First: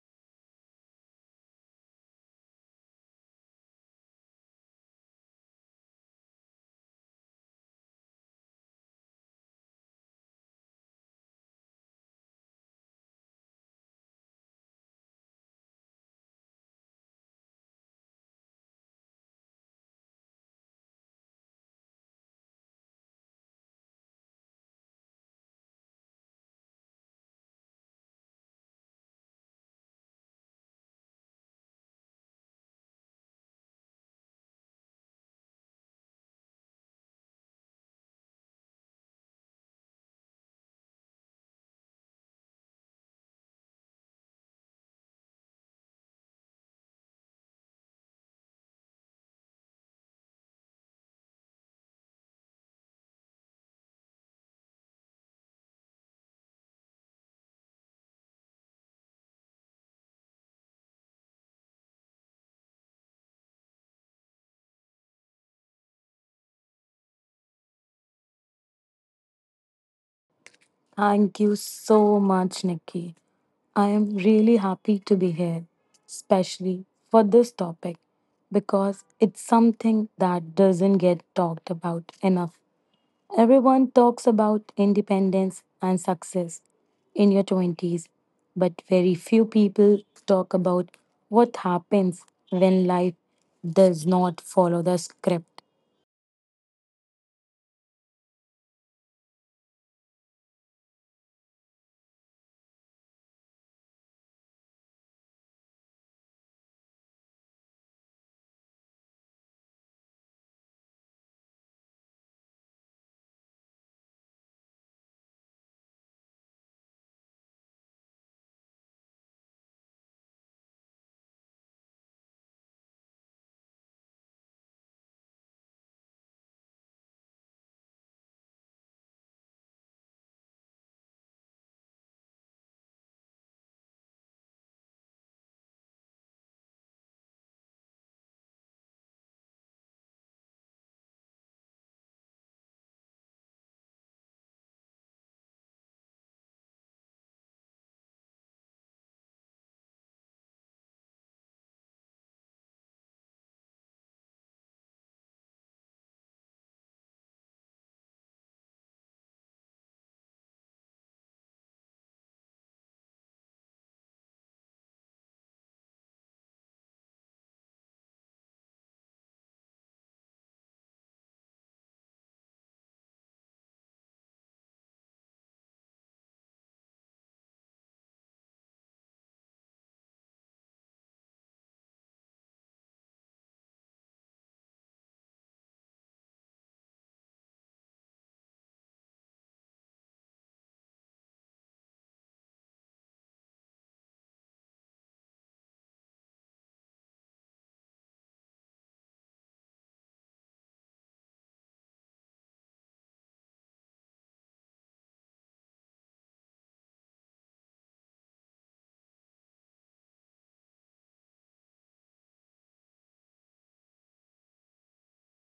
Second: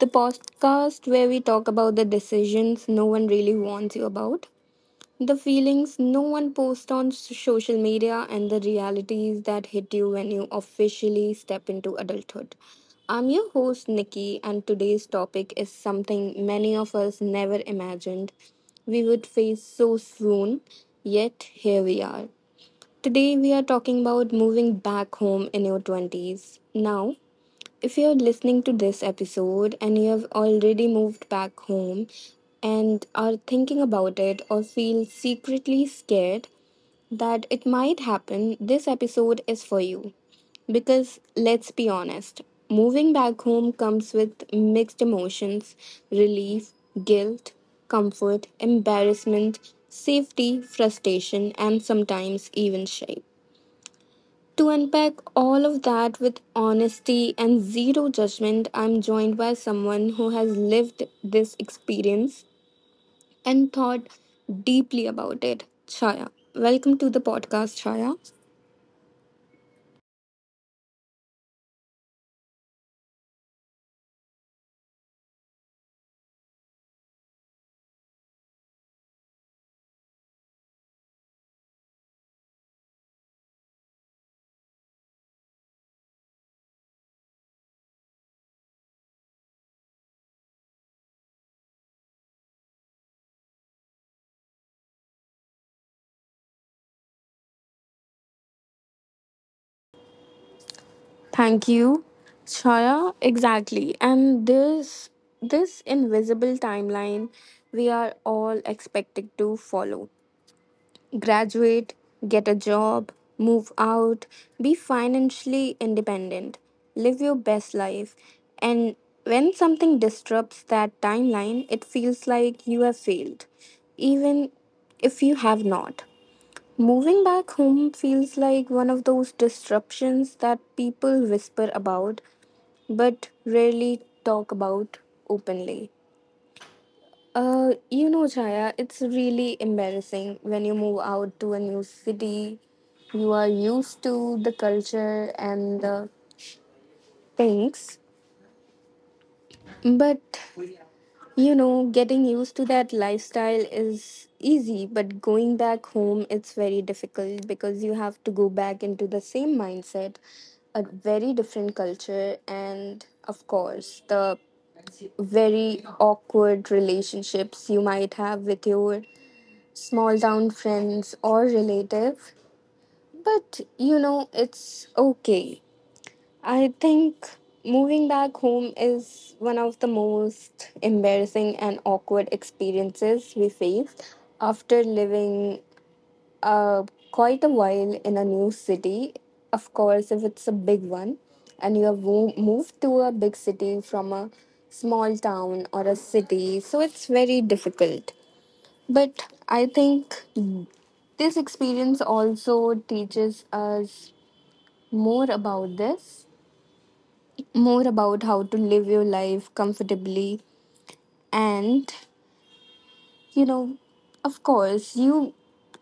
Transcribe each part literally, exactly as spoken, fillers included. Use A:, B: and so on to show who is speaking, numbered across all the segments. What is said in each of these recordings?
A: the podcast where we talk about the decisions no one really warns you about, the feelings no one posts on s- social media, and the realities that hit you when you officially step into adulthood. I'm your host Nikki, and today's topic is something many of us never imagined we would face so soon, yet here we are. Today, we are talking about moving back home in your twenties. Now, if you're listening to this episode and you have already moved back home and are thinking about it or feel secretly scared that it might happen, this episode is for you. Because let's be honest, moving back home comes with mixed emotions: relief, guilt, comfort, embarrassment, safety, frustration, and sometimes even shame. To unpack all of that with honesty and zero judgment, I'm joined by someone who has lived this experience and thought deeply about it. Chaya, welcome to the podcast, Chaya.
B: Thank you so much, Nikki. I am really happy to be here, especially for this topic, because it's something that doesn't get talked about enough. Everyone talks about independence and success in your twenties, but very few people talk about what happens when life does not follow the script.
A: Thank you. Chaya, exactly. And this this invisible timeline we are all expected to follow: graduate, get a job, move out, be financially independent, live your best life. And when something disrupts that timeline, it feels like you have failed, even if you have not. Moving back home feels like one of those disruptions that people whisper about but rarely talk about openly. Uh, you know, Chaya, it's really embarrassing when you move out to a new city. You are used to the culture and the things. But, you know, getting used to that lifestyle is easy, but going back home, it's very difficult because you have to go back into the same mindset, a very different culture, and of course, the very awkward relationships you might have with your small town friends or relative. But you know, it's okay. I think moving back home is one of the most embarrassing and awkward experiences we face after living uh, quite a while in a new city. Of course, if it's a big one and you have wo- moved to a big city from a small town or a city, so it's very difficult. But I think this experience also teaches us more about this, more about how to live your life comfortably. And, you know, of course, you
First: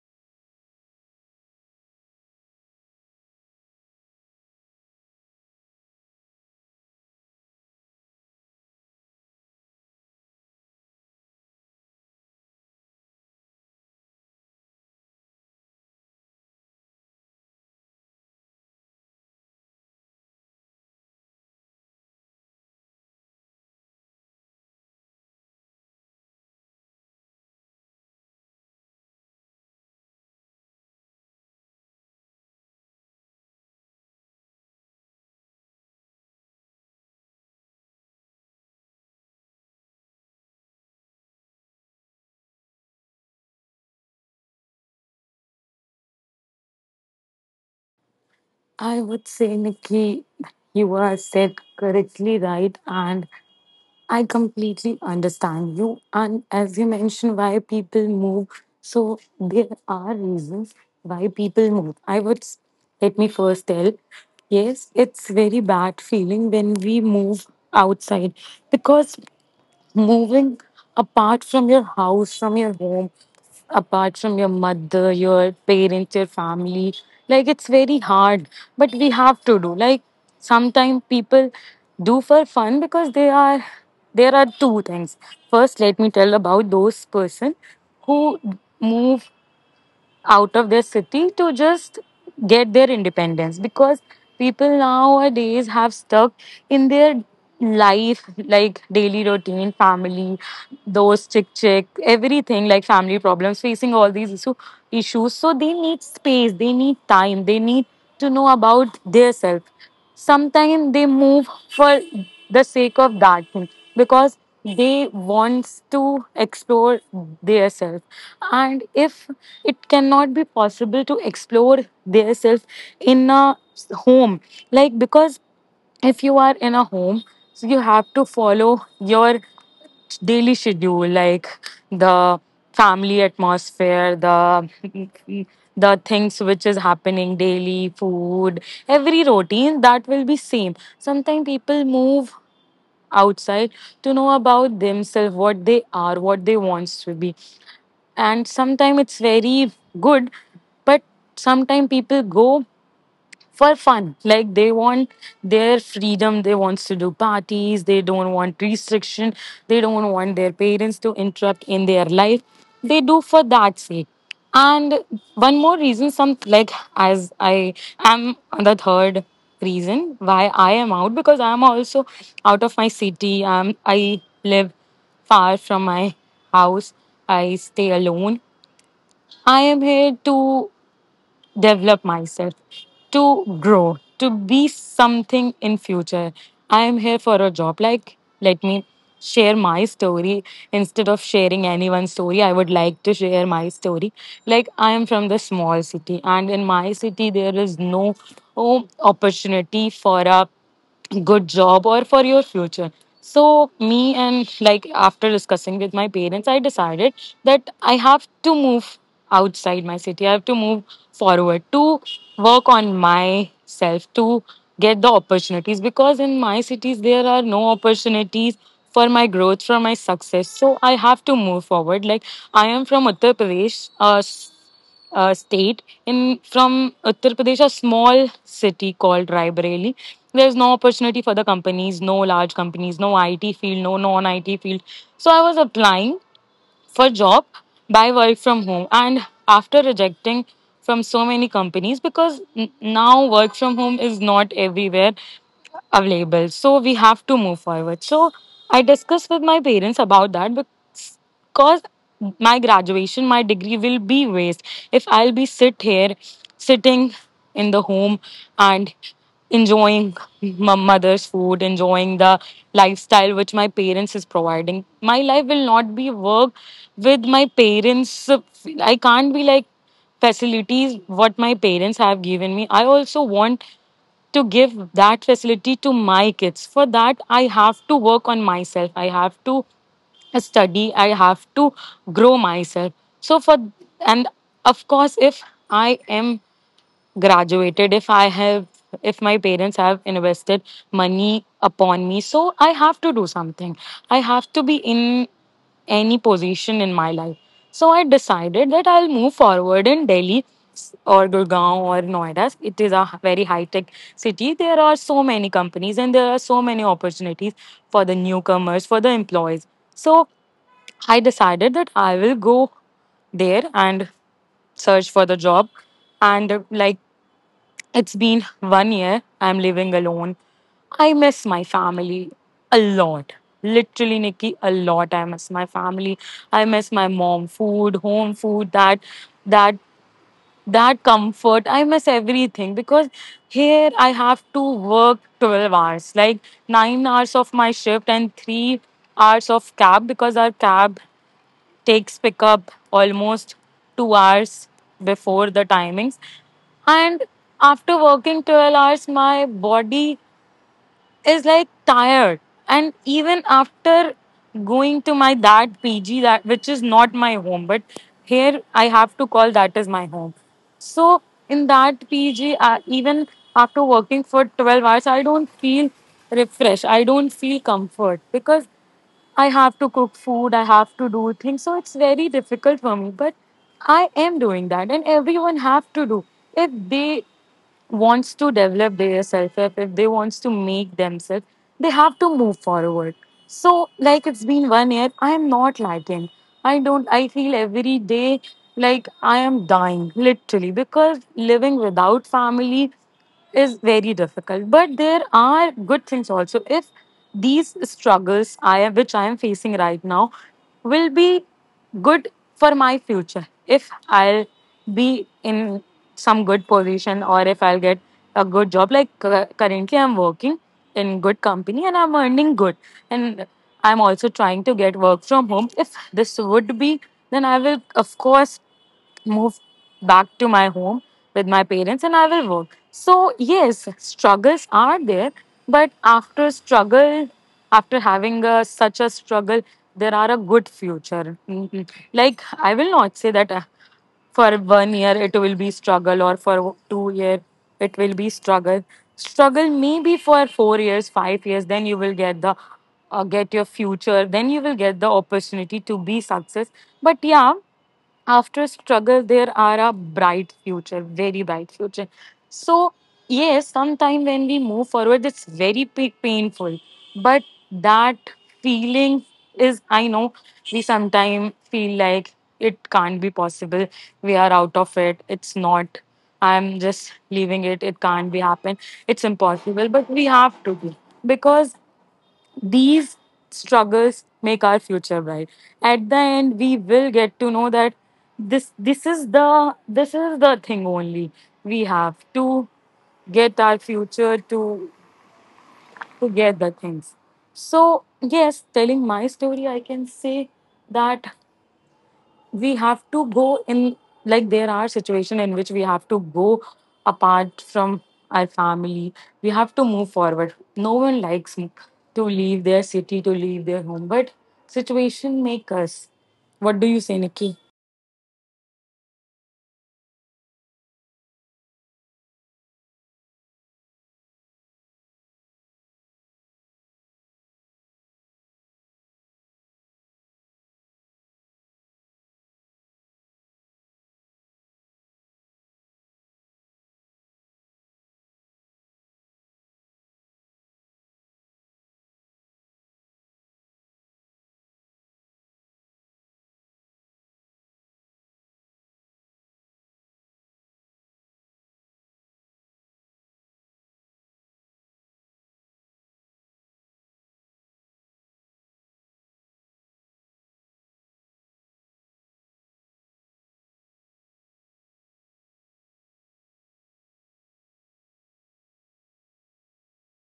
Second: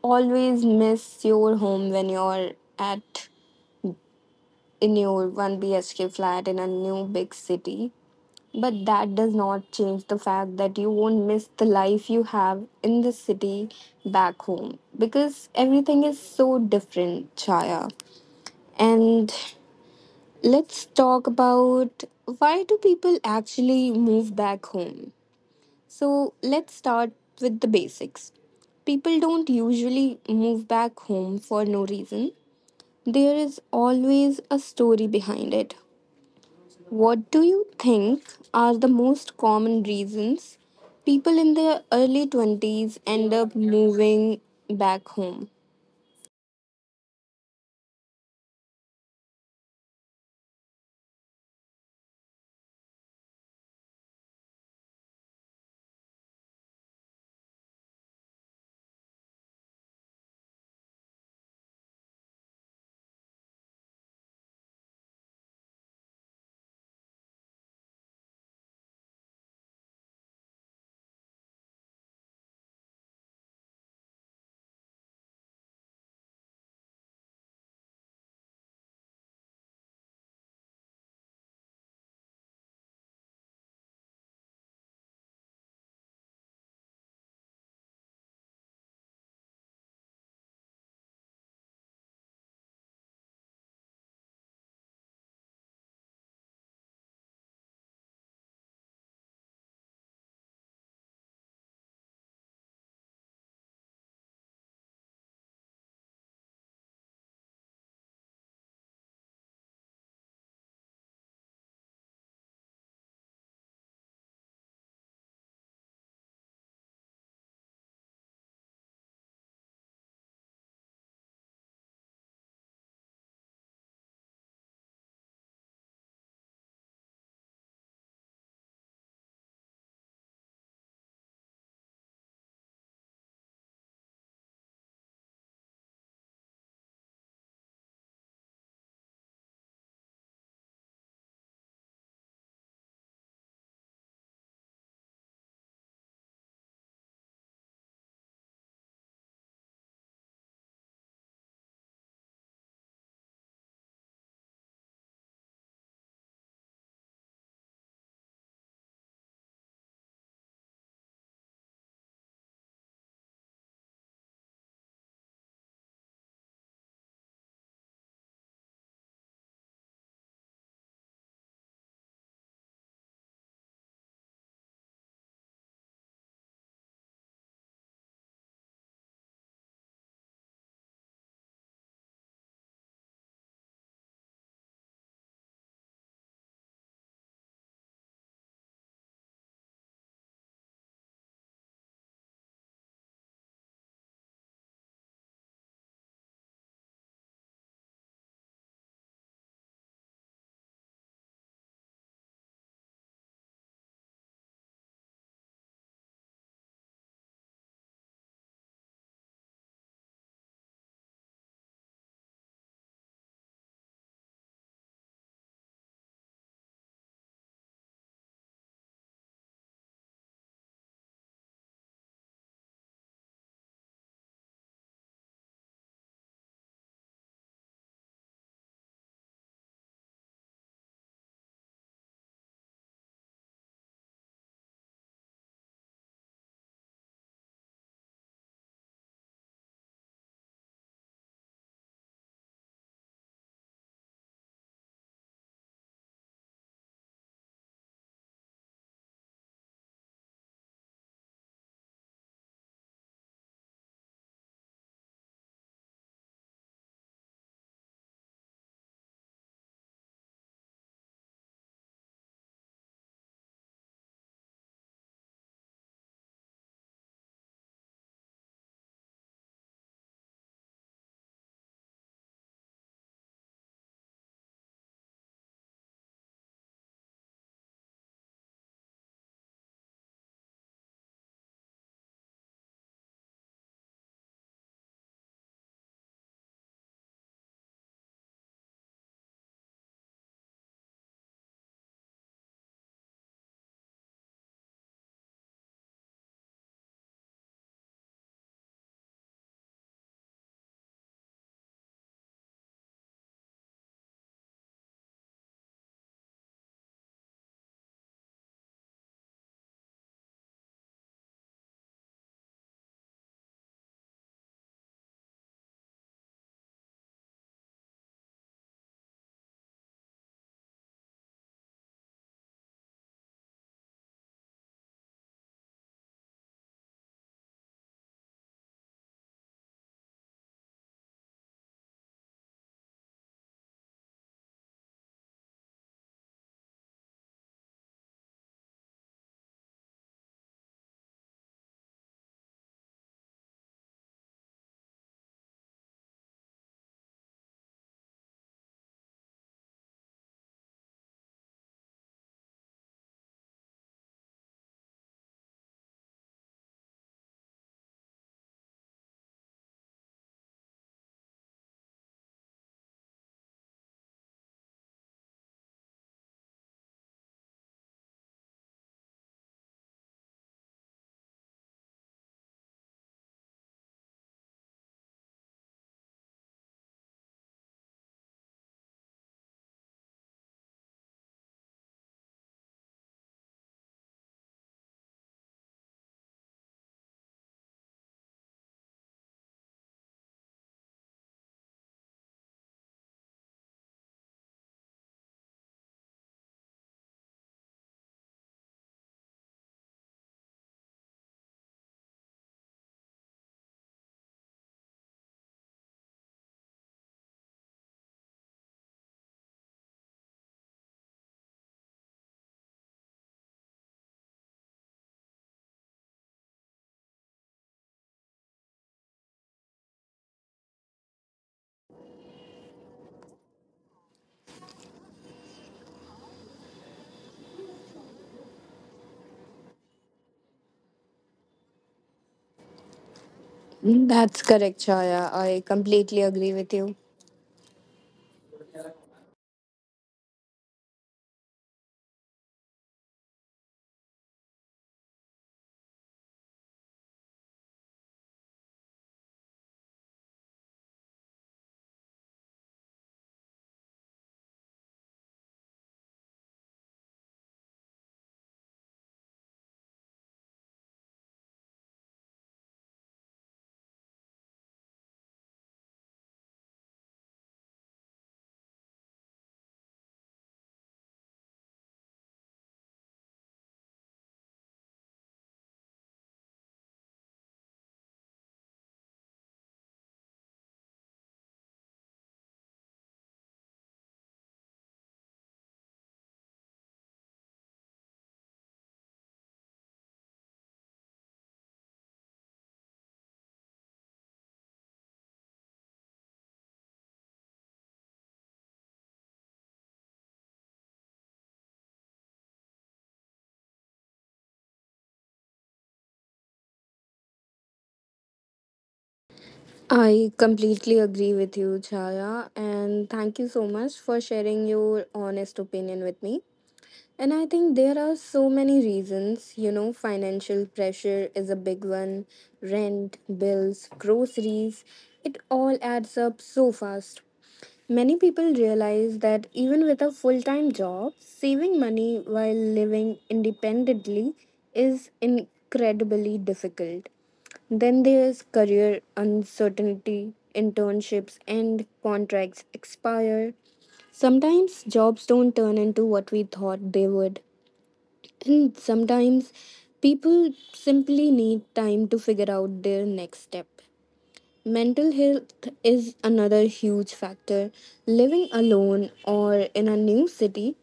A: always miss your home when you're at in your one B H K flat in a new big city. But that does not change the fact that you won't miss the life you have in the city back home because everything is so different, Chaya. And let's talk about why do people actually move back home? So, let's start with the basics. People don't usually move back home for no reason. There is always a story behind it. What do you think are the most common reasons people in their early twenties end up moving back home?
B: I would say, Nikki, you are said correctly right, and I completely understand you. And as you mentioned, why people move. So there are reasons why people move. I would s- let me first tell. Yes, it's very bad feeling when we move outside, because moving apart from your house, from your home, apart from your mother, your parents, your family. Like it's very hard, but we have to do. Like sometimes people do for fun because they are there are two things. First, let me tell about those person who move out of their city to just get their independence, because people nowadays have stuck in their life, like daily routine, family, those chick chick, everything, like family problems, facing all these issue, issues, so they need space, they need time, they need to know about their self. Sometimes they move for the sake of that thing, because they wants to explore their self. And if it cannot be possible to explore their self in a home, like because if you are in a home, so you have to follow your daily schedule, like the family atmosphere, the the things which is happening daily, food, every routine that will be same. Sometimes people move outside to know about themselves, what they are, what they wants to be. And sometimes it's very good, but sometimes people go for fun, like they want their freedom, they wants to do parties, they don't want restriction, they don't want their parents to interrupt in their life. They do for that sake. And one more reason, some, like as I am, the third reason why I am out, because I am also out of my city. um, I live far from my house, I stay alone. I am here to develop myself, to grow, to be something in future. I am here for a job. Like, let me share my story instead of sharing anyone's story. I would like to share my story. Like, I am from the small city, and in my city, there is no oh, opportunity for a good job or for your future. So me, and like after discussing with my parents, I decided that I have to move outside my city, I have to move forward, to work on myself, to get the opportunities, because in my cities there are no opportunities for my growth, for my success. So I have to move forward. Like, I am from Uttar Pradesh, uh, uh, state in from Uttar Pradesh, a small city called Raebareli. There's no opportunity for the companies, no large companies, no I T field, no non-I T field. So I was applying for job by work from home, and after rejecting from so many companies, because n- now work from home is not everywhere available, so we have to move forward. So I discussed with my parents about that, because my graduation, my degree will be waste if I'll be sit here sitting in the home and enjoying my mother's food, enjoying the lifestyle which my parents is providing. My life will not be work. With my parents I can't be like, facilities what my parents have given me, I also want to give that facility to my kids. For that I have to work on myself, I have to study, I have to grow myself. So, for, and of course, if I am graduated, if i have if my parents have invested money upon me, so I have to do something, I have to be in any position in my life. So I decided that I'll move forward in Delhi or Gurgaon or Noida. It is a very high tech city, there are so many companies and there are so many opportunities for the newcomers, for the employees. So I decided that I will go there and search for the job. And uh, like it's been one year. I'm living alone. I miss my family a lot. Literally, Nikki, a lot. I miss my family. I miss my mom, food, home food, that, that, that comfort. I miss everything, because here I have to work twelve hours, like nine hours of my shift and three hours of cab, because our cab takes pick up almost two hours before the timings. And after working twelve hours, my body is like tired. And even after going to my that P G, that which is not my home, but here I have to call that is my home. So in that P G, uh, even after working for twelve hours, I don't feel refreshed. I don't feel comfort, because I have to cook food, I have to do things. So it's very difficult for me. But I am doing that, and everyone have to do. If they wants to develop their self, if, if they wants to make themselves, they have to move forward. So like it's been one year, I am not lagging. I don't I feel every day like I am dying, literally, because living without family is very difficult. But there are good things also, if these struggles I am which I am facing right now will be good for my future, if I'll be in some good position, or if I'll get a good job. Like, cu- currently I'm working in good company, and I'm earning good. And I'm also trying to get work from home. If this would be, then I will of course move back to my home with my parents, and I will work. So, yes, struggles are there, but after struggle, after having a, such a struggle, there are a good future. Mhm. Like, I will not say that, uh,
A: That's correct,
B: for
A: Chaya.
B: one
A: I
B: year it will
A: completely
B: be
A: agree with
B: struggle,
A: you.
B: or for two year it will be struggle. Struggle maybe for four years, five years, then you will get the uh, get your future, then you will get the opportunity to be success. But yeah, after struggle there are a bright future, very bright future. So yes, sometime when we move forward it's very p- painful. But that feeling is, I know, we sometimes feel like it can't be possible, we are out of it, it's not, I'm just leaving it, it can't be happen, it's impossible. But we have to be, because these struggles make our future bright. At the end, we will get to know that this this is the this is the thing only, we have to get our future, to to get the things. So yes, telling my story, I can say that we have to go in, like there are situations in which we have to go apart from our family, we have to move forward, no one likes m- to leave their city, to leave their home, but situation make us. What do you say, Nikki?
A: I completely agree with you, Chaya, and thank you so much for sharing your honest opinion with me. And I think there are so many reasons. You know, financial pressure is a big one: rent, bills, groceries. It all adds up so fast. Many people realize that even with a full time job, saving money while living independently is incredibly difficult. Then there's career uncertainty. Internships and contracts expire. Sometimes jobs don't turn into what we thought they would, and sometimes people simply need time to figure out their next step. Mental health is another huge factor. Living alone or in a new city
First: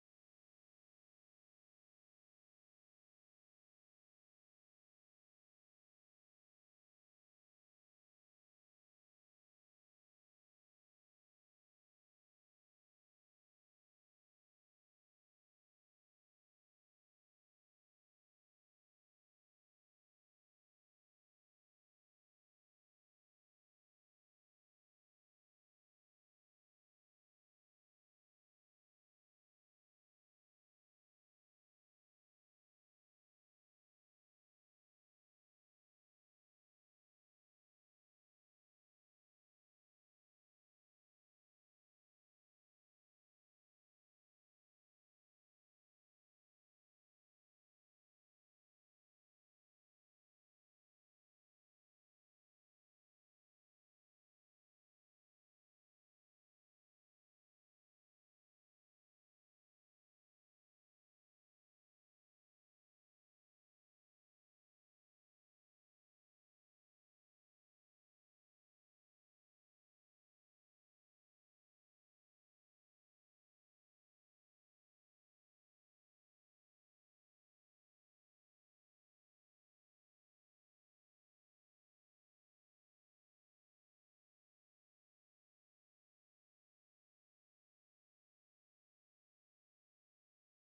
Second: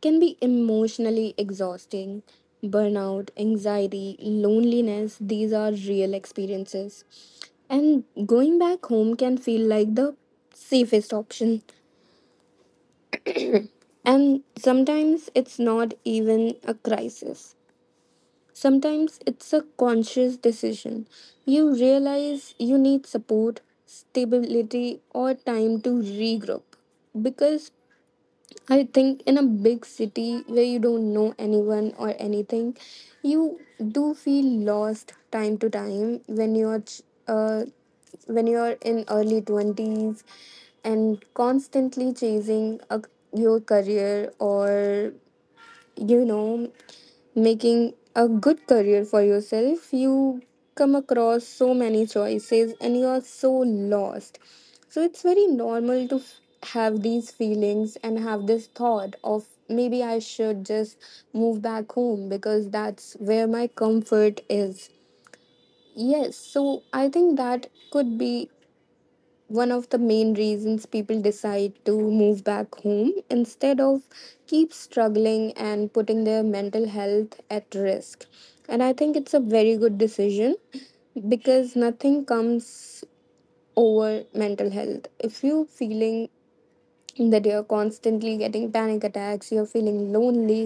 A: can be emotionally exhausting. Burnout, anxiety, loneliness, these are real experiences. And going back home can feel like the safest option. And sometimes it's not even a crisis. Sometimes it's a conscious decision. You realize you need support, stability, or time to regroup. Because I think in a big city where you don't know anyone or anything, you do feel lost time to time when you're ch- uh, when you're in early twenties and constantly chasing a, your career or you know making a good career for yourself, you come across so many choices and you are so lost. So it's very normal to f- have these feelings and have this thought of maybe I should just move back home because that's where my comfort is. Yes, so I think that could be one of the main reasons people decide to move back home instead of keep struggling and putting their mental health at risk. And I think it's a very good decision, because nothing comes over mental health. If you are feeling that you're constantly getting panic attacks, you're feeling lonely,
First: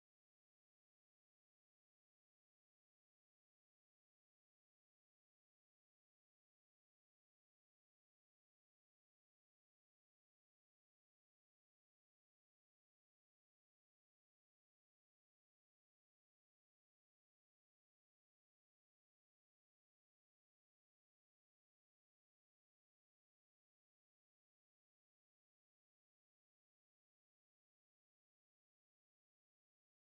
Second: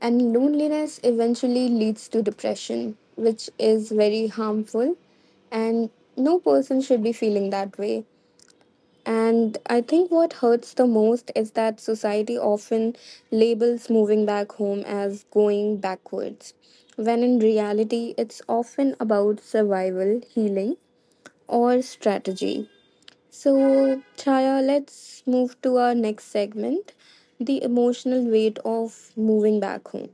A: and loneliness eventually leads to depression, which is very harmful. And no person should be feeling that way. And I think what hurts the most is that society often labels moving back home as going backwards, when in reality, it's often about survival, healing, or strategy. So, Chaya, let's move to our next segment: the emotional weight of moving back home.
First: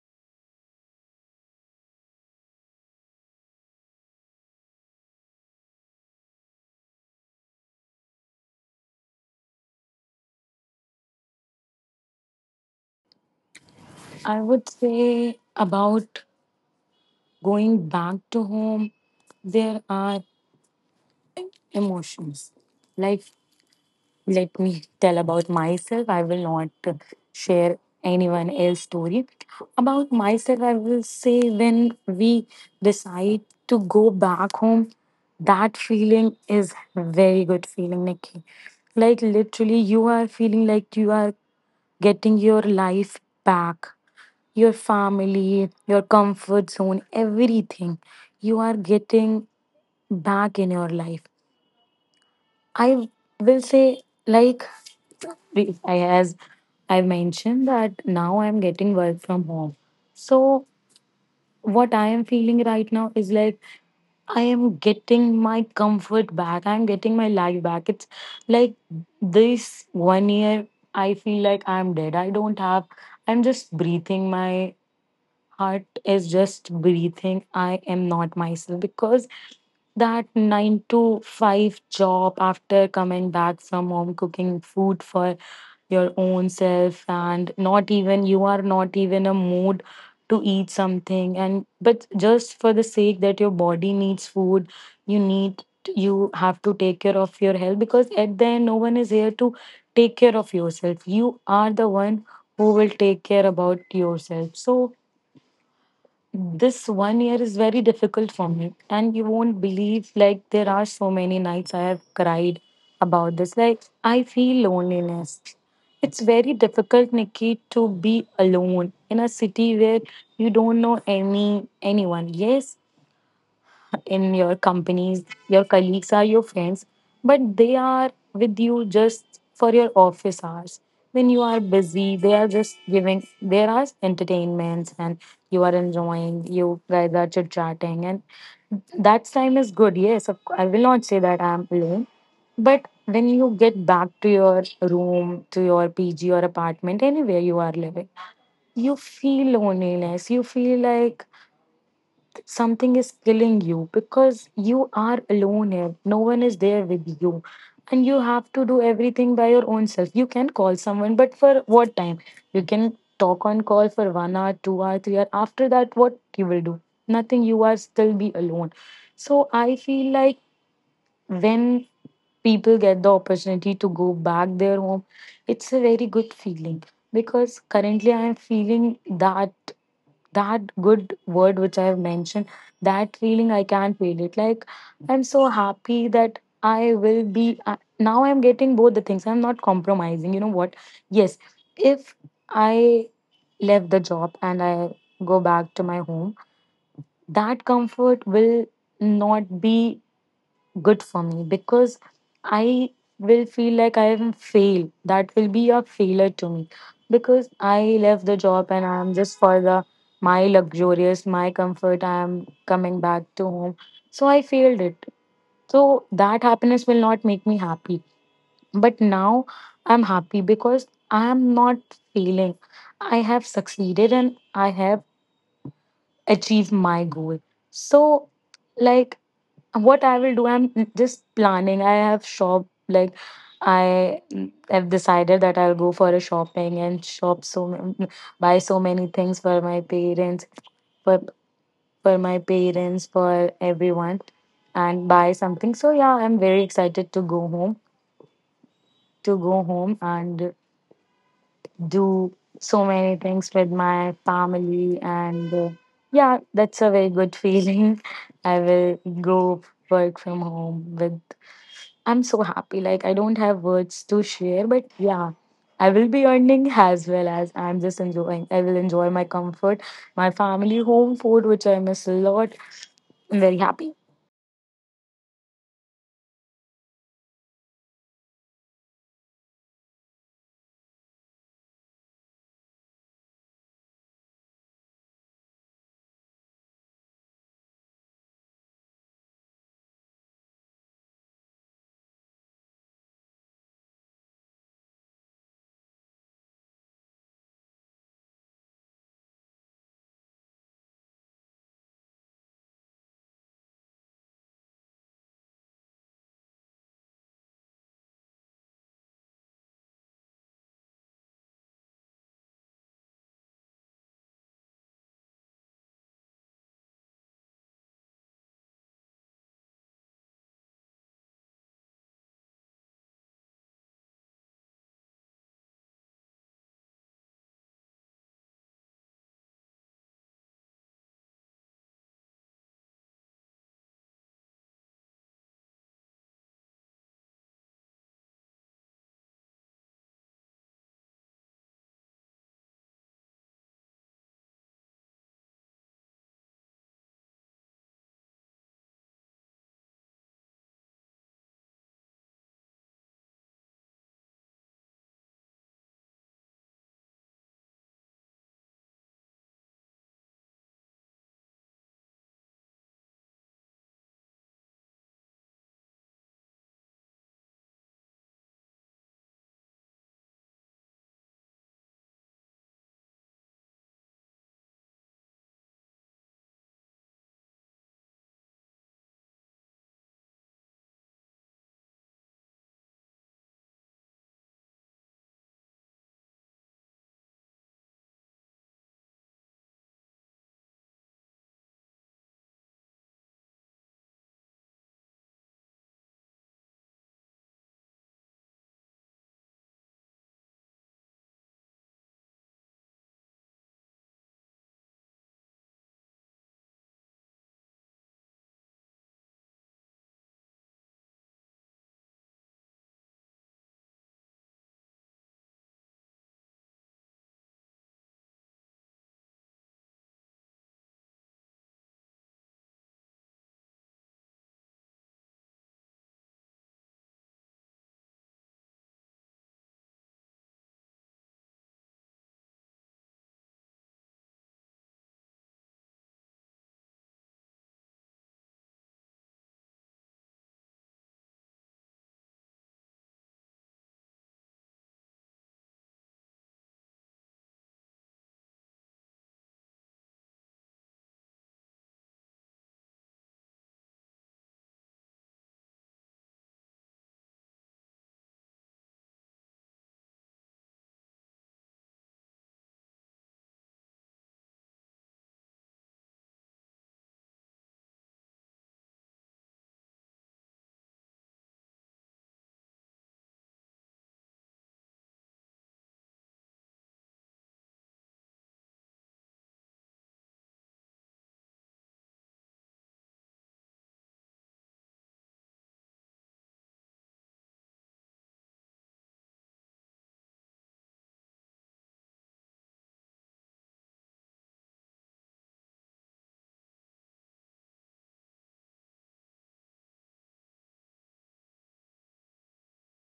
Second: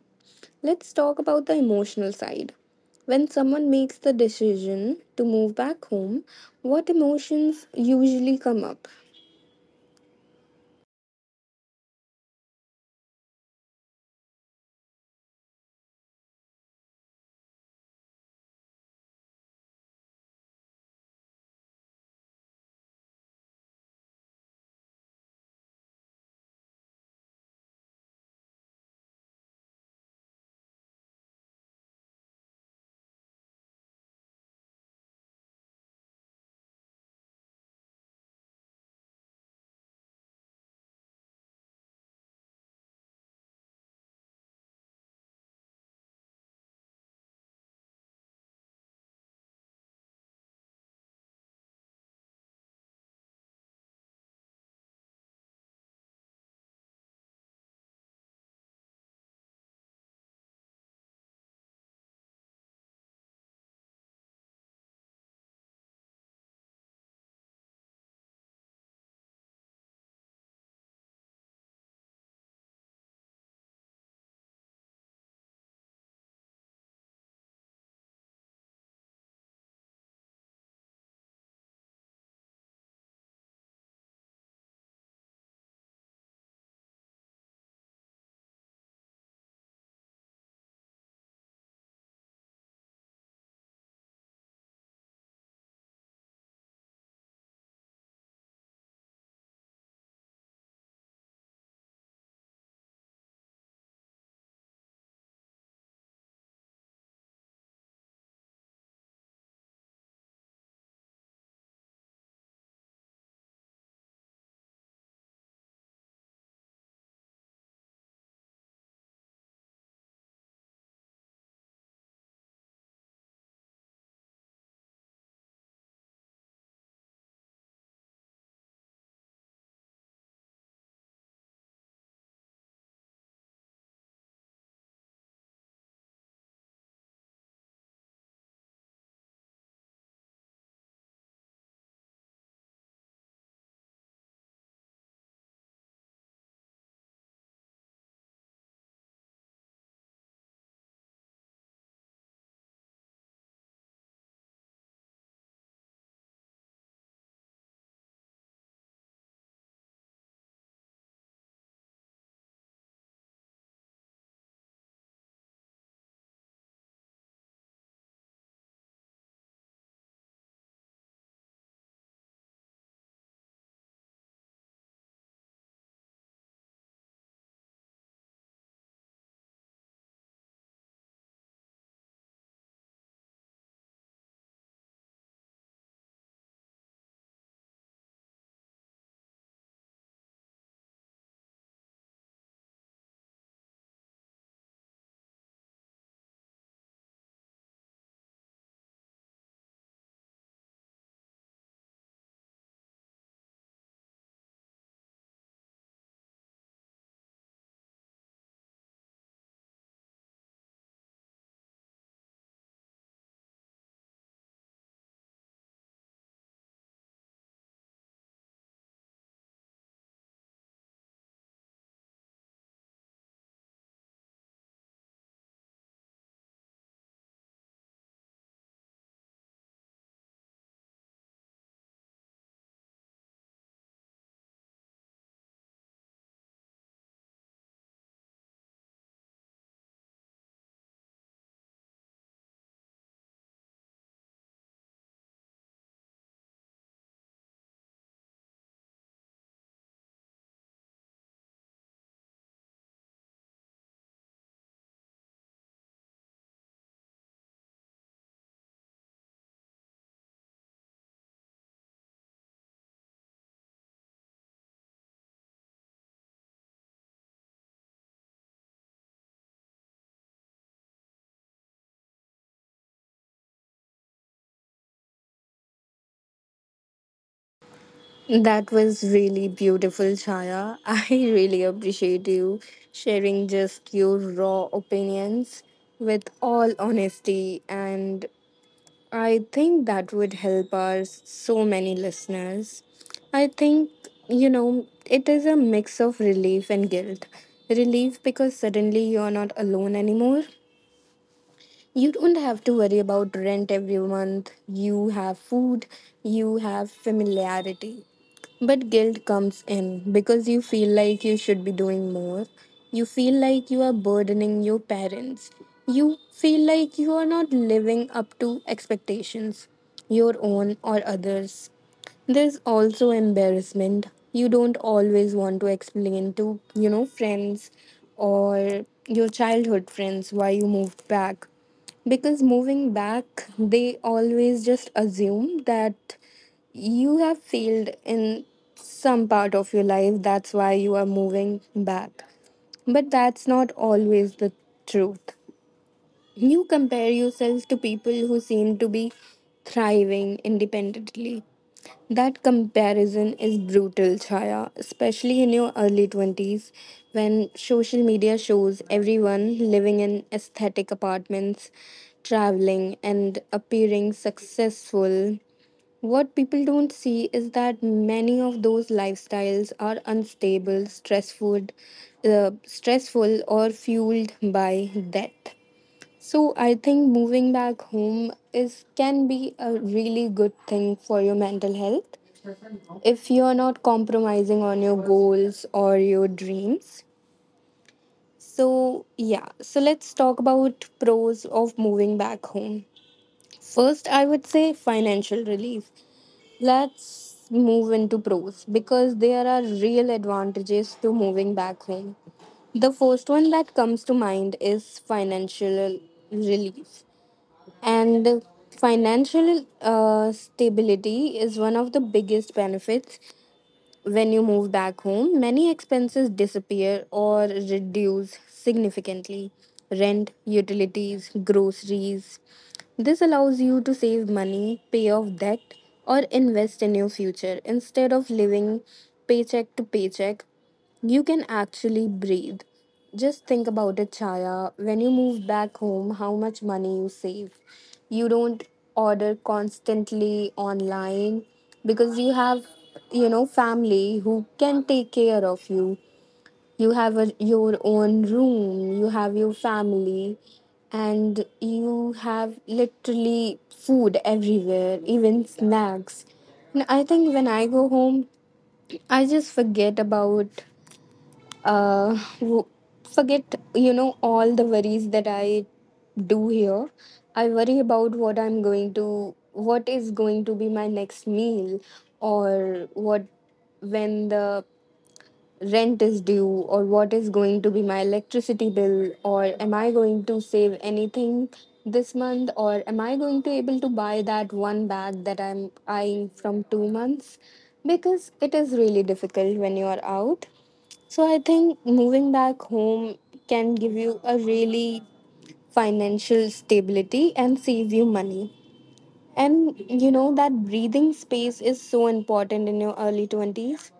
A: Let's talk about the emotional side. When someone makes the decision to move back home, what emotions usually come up?
B: I would say about going back to home, there are emotions, like let me tell about myself. I will not share anyone else's story. About myself, I will say, when we decide to go back home, that feeling is very good feeling, Nikki. Like literally, you are feeling like you are getting your life back, your family, your comfort zone, everything. You are getting back in your life. I will say, like, we- I- as I mentioned that now I'm getting work from home. So what I am feeling right now is like I am getting my comfort back. I'm getting my life back. It's like this one year I feel like I'm dead. I don't have I'm just breathing. My heart is just breathing. I am not myself, because that nine to five job, after coming back from home, cooking food for your own self, and not even you are not even a mood to eat something, and but just for the sake that your body needs food, you need you have to take care of your health, because at the end no one is here to take care of yourself. You are the one who will take care about yourself. So this one year is very difficult for me, and you won't believe, like there are so many nights I have cried about this, like I feel loneliness. It's very difficult, Nikki, to be alone in a city where you don't know any anyone. Yes, in your companies, your colleagues are your friends, but they are with you just for your office hours. When you are busy, they are just giving, there are entertainments, and you are enjoying, you guys are chit chatting, and that time is good. Yes, of cou- I will not say that I'm alone, but when you get back to your room, to your P G or apartment, anywhere you are living, you feel loneliness. You feel like something is killing you because you are alone here. No one is there with you. And you have to do everything by your own self. You can call someone, but for what time? You can talk on call for one hour, two hour, three hour. After that, what you will do? Nothing. You are still be alone. So I feel like when people get the opportunity to go back their home, it's a very good feeling because currently I am feeling that that good word which I have mentioned, that feeling I can't feel it. Like I'm so happy that I will be uh, now. I'm getting both the things. I'm not compromising. You know what? Yes, if I left the job and I go back to my home, that comfort will not be good for me because I will feel like I am fail. That will be a failure to me because I left the job and I am just for the my luxurious, my comfort. I am coming back to home, so I failed it. So that happiness will not make me happy. But now I'm happy because I am not failing. I have succeeded and I have achieved my goal. So like what I will do, I'm just planning. I have shop like I have decided that I'll go for a shopping and shop so ma- buy so many things for my parents, for for my parents, for everyone, and buy something. So yeah, I'm very excited to go home, to go home and do so many things with my family and uh, yeah, that's a very good feeling. I will go work from home with I'm so happy. Like I don't have words to share, but yeah, I will be earning as well as I'm just enjoying. I will enjoy my comfort, my family, home food, which I miss a lot. I'm very happy.
A: That was really beautiful, Chaya. I really appreciate you sharing just your raw opinions with all honesty. And I think that would help our so many listeners. I think, you know, it is a mix of relief and guilt. Relief because suddenly you're not alone anymore. You don't have to worry about rent every month. You have food, you have familiarity, but guilt comes in because you feel like you should be doing more. You feel like you are burdening your parents. You feel like you are not living up to expectations, your own or others. There's also embarrassment. You don't always want to explain to, you know, friends or your childhood friends why you moved back, because moving back they always just assume that you have failed in some part of your life, that's why you are moving back, but that's not always the truth. You compare yourself to people who seem to be thriving independently. That comparison is brutal, Chaya, especially in your early twenties when social media shows everyone living in aesthetic apartments, traveling, and appearing successful. What people don't see is that many of those lifestyles are unstable, stressful, uh, stressful or fueled by debt. So I think moving back home is can be a really good thing for your mental health if you're not compromising on your goals or your dreams. So yeah, so let's talk about pros of moving back home. First, I would say financial relief. Let's move into pros because there are real advantages to moving back home. The first one that comes to mind is financial relief. And financial uh, stability is one of the biggest benefits when you move back home. Many expenses disappear or reduce significantly: rent, utilities, groceries. This allows you to save money, pay off debt, or invest in your future instead of living paycheck to paycheck. You can actually breathe. Just think about it, Chaya. When you move back home, how much money you save. You don't order constantly online because you have, you know, family who can take care of you. You have a, your own room, you have your family, and you have literally food everywhere, even snacks. And I think when I go home, I just forget about uh, w- forget you know all the worries that I do here. I worry about what i'm going to what is going to be my next meal, or what when the rent is due, or what is going to be my electricity bill, or am I going to save anything this month, or am I going to able to buy that one bag that I'm eyeing from two months, because it is really difficult when you are out. So I think moving back home can give you a really financial stability and save you money. And you know that breathing space is so important in your early twenties.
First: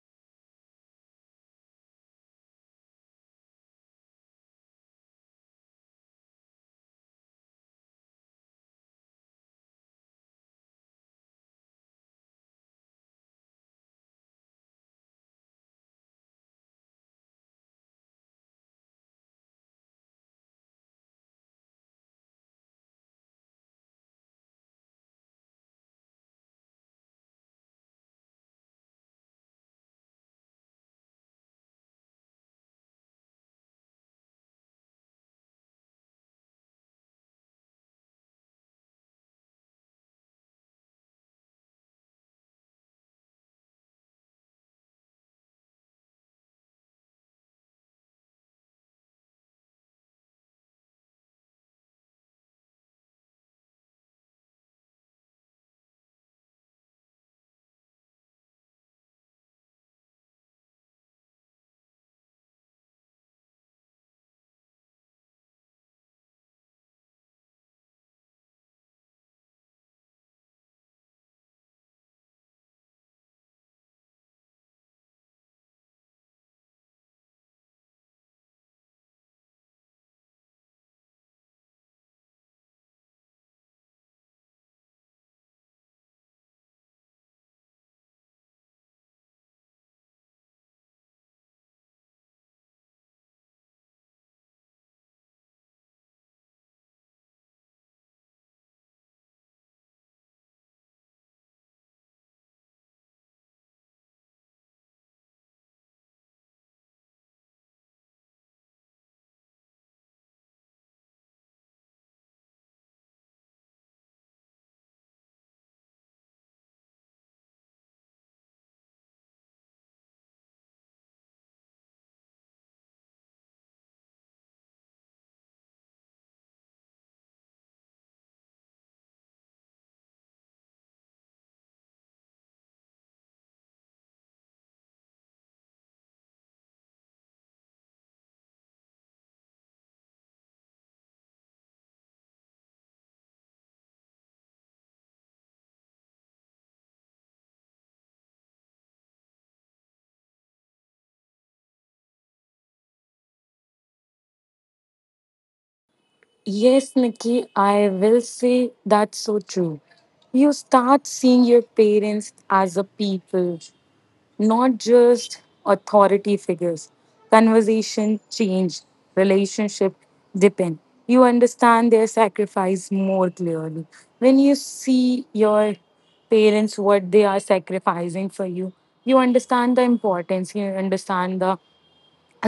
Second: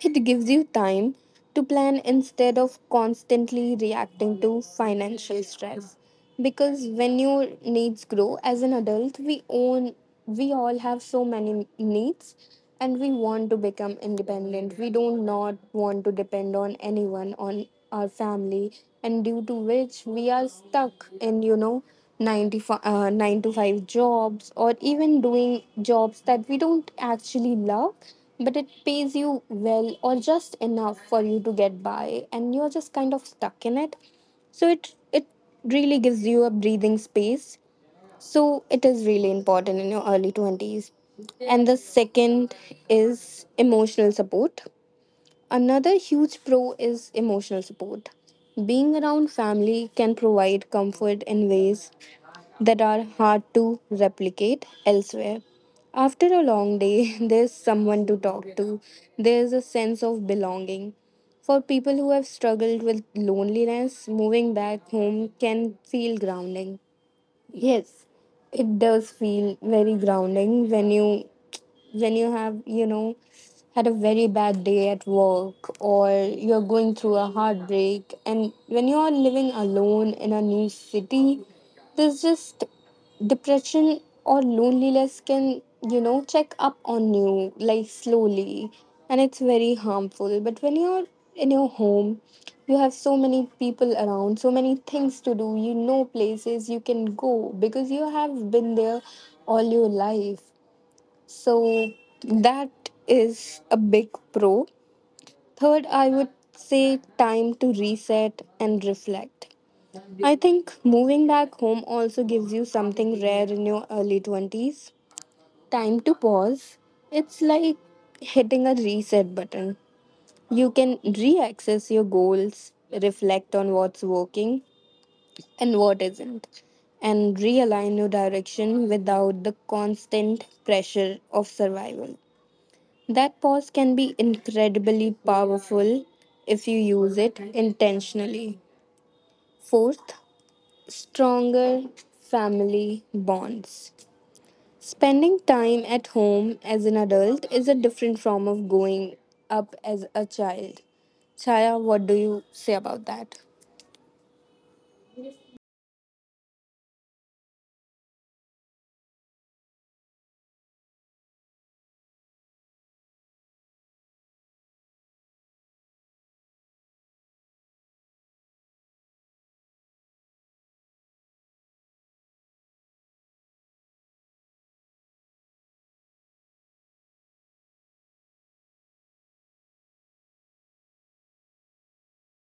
A: It gives you time to plan instead of constantly reacting to financial stress. Because when your needs grow as an adult, we own we all have so many needs and we want to become independent. We do not want to depend on anyone, on our family, and due to which we are stuck in, you know, ninety five, uh, nine to five jobs, or even doing jobs that we don't actually love but it pays you well or just enough for you to get by and you're just kind of stuck in it. So it it really gives you a breathing space, so it is really important in your early twenties. And the second is emotional support. Another huge pro is emotional support. Being around family can provide comfort in ways that are hard to replicate elsewhere. After a long day, there's someone to talk to, there's a sense of belonging. For people who have struggled with loneliness, moving back home can feel grounding. Yes, it does feel very grounding when you, when you have you know had a very bad day at work, or you're going through a heartbreak, and when you're living alone in a new city, there's just depression or loneliness can, you know, check up on you like slowly, and it's very harmful. But when you're in your home, you have so many people around, so many things to do, you know, places you can go because you have been there all your life. So that is a big pro. Third, I would say time to reset and reflect. I think moving back home also gives you something rare in your early twenties: time to pause. It's like hitting a reset button. You can re access your goals, reflect on what's working and what isn't, and realign your direction without the constant pressure of survival. That pause can be incredibly powerful if you use it intentionally. Fourth, stronger family bonds. Spending time at home as an adult is a different form of going up as a child. Chaya, what do you say about that?
B: Yes, Nikki, I will say that's so true. You start seeing your parents as a people not just authority figures. Conversation change, relationship depend. You understand their sacrifice more clearly. When you see your parents what they are sacrificing for you, you understand the importance, you understand the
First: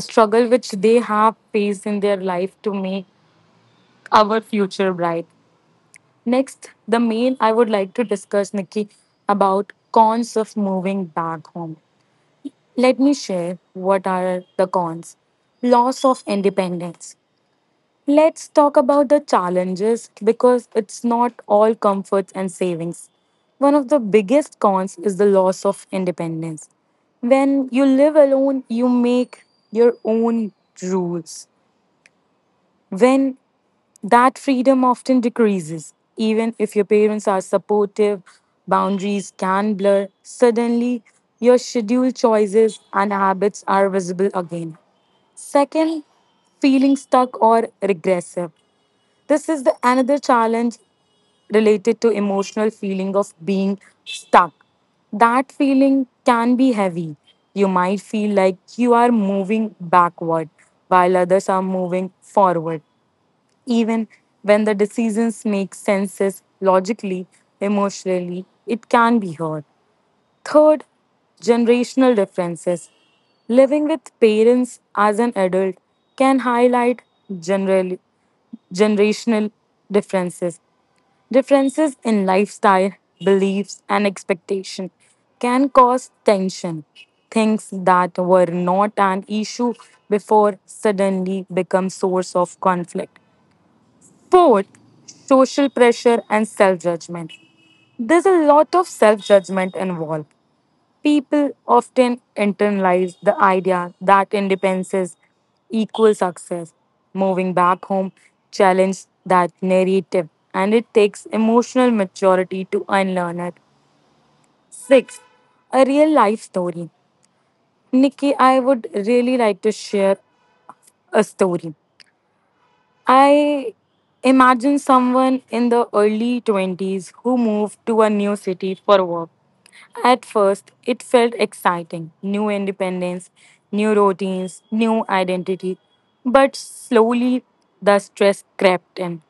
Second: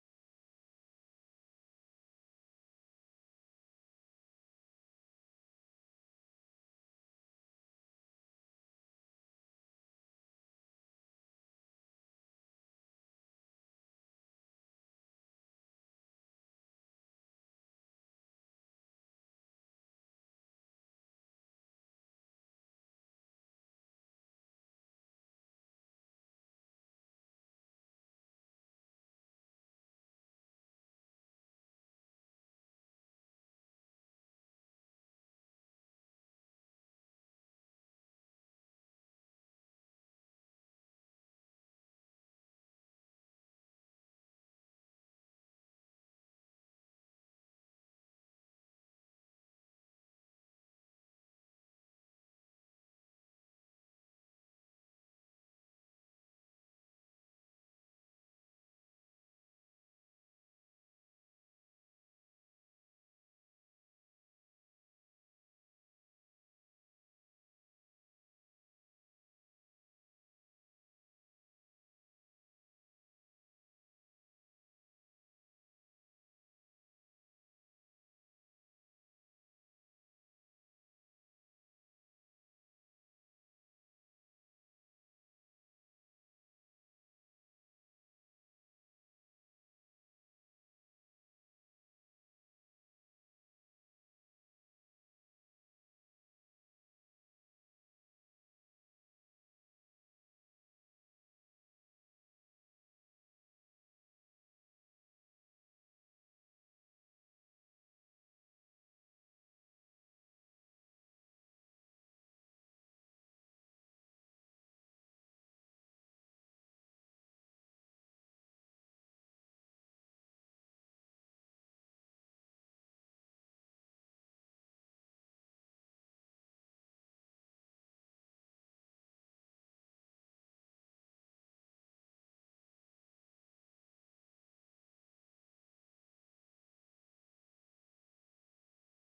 B: struggle which they have faced in their life to make our future bright. Next, the main I would like to discuss, Nikki, about cons of moving back home. Let me share what are the cons. Loss of independence. Let's talk about the challenges because it's not all comforts and savings. One of the biggest cons is the loss of independence. When you live alone, you make your own rules when that freedom often decreases. Even if your parents are supportive, boundaries can blur. Suddenly, your schedule choices and habits are visible again. Second, feeling stuck or regressive. This is the another challenge related to emotional feeling of being stuck. That feeling can be heavy. You might feel like you are moving backward while others are moving forward. Even when the decisions make senses logically, emotionally, it can be hard. Third, generational differences. Living with parents as an adult can highlight generally generational differences. Differences in lifestyle, beliefs, and expectation can cause tension. Things that were not an issue before suddenly become source of conflict. Fourth, social pressure and self judgment. There's a lot of self judgment involved. People often internalize the idea that independence equals success. Moving back home challenges that narrative, and it takes emotional maturity to unlearn it. Six, a real life story. Nikki, I would really like to share a story. I imagine someone in the early twenties who moved to a new city for work. At first, it felt exciting new independence, new routines, new identity. But slowly, the stress crept in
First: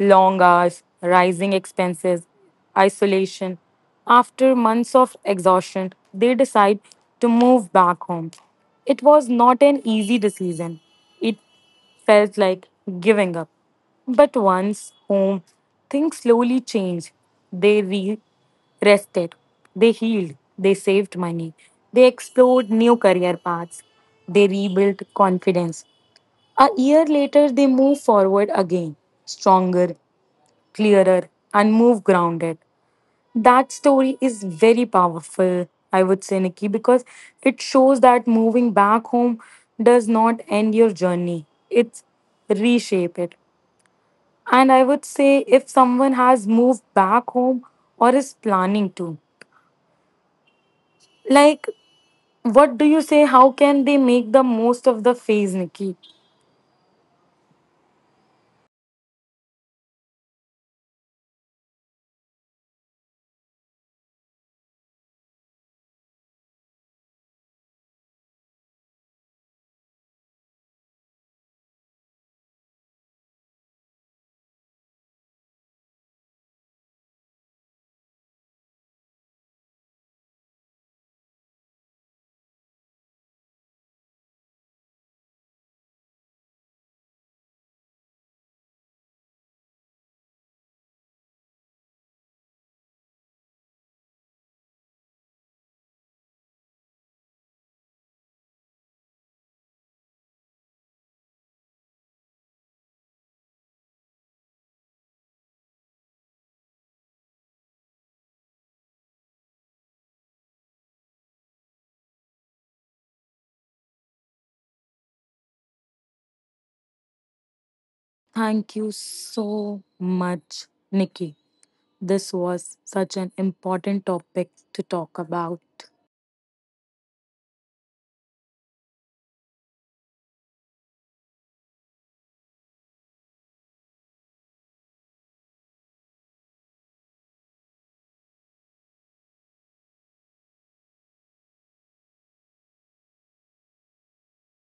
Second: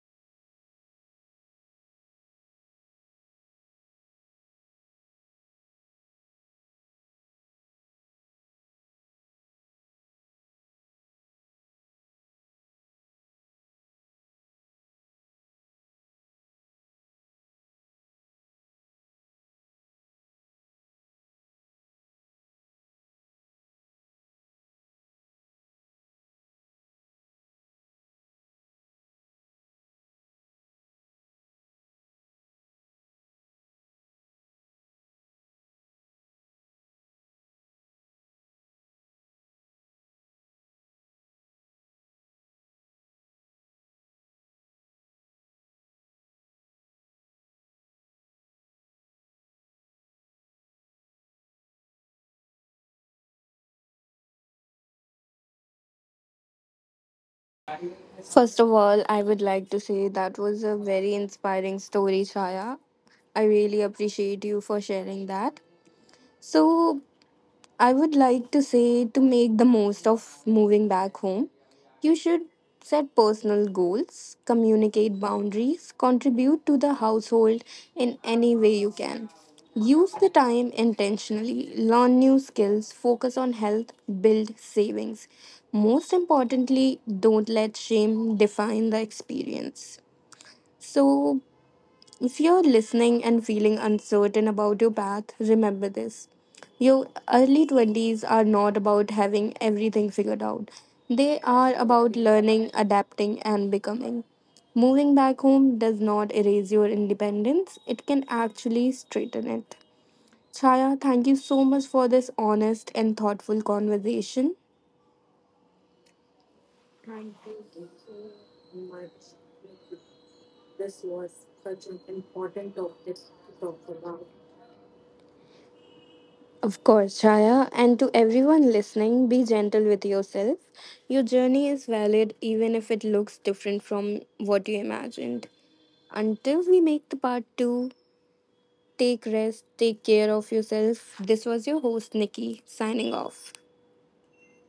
B: long hours, rising expenses, isolation. After months of exhaustion, they decide to move back home. It was not an easy decision. It felt like giving up. But once home, things slowly changed. They re- rested, they healed, they saved money, they explored new career paths, they rebuilt confidence. A year later, they moved forward again, stronger, clearer, and move grounded. That story is very powerful, I would say, Nikki, because it shows that moving back home does not end your journey, it's reshape it. And I would say if someone has moved back home or is planning to, like, what do you say? How can they make the most of the phase, Nikki?
A: First of all, I would like to say that was a very inspiring story, Chaya. I really appreciate you for sharing that. So, I would like to say to make the most of moving back home. You should set personal goals, communicate boundaries, contribute to the household in any way you can. Use the time intentionally, learn new skills, focus on health, build savings. Most importantly, don't let shame define the experience. So, if you're listening and feeling uncertain about your path, remember this. Your early twenties are not about having everything figured out. They are about learning, adapting, and becoming. Moving back home does not erase your independence, it can actually straighten it. Chaya, thank you so much for this honest and thoughtful conversation.
B: Thank you so much, Nikki. This was such an important topic to talk about.
A: Of course, Chaya, and to everyone listening, be gentle with yourself. Your journey is valid even if it looks different from what you imagined. Until we make the part two, take rest, take care of yourself. This was your host, Nikki, signing off.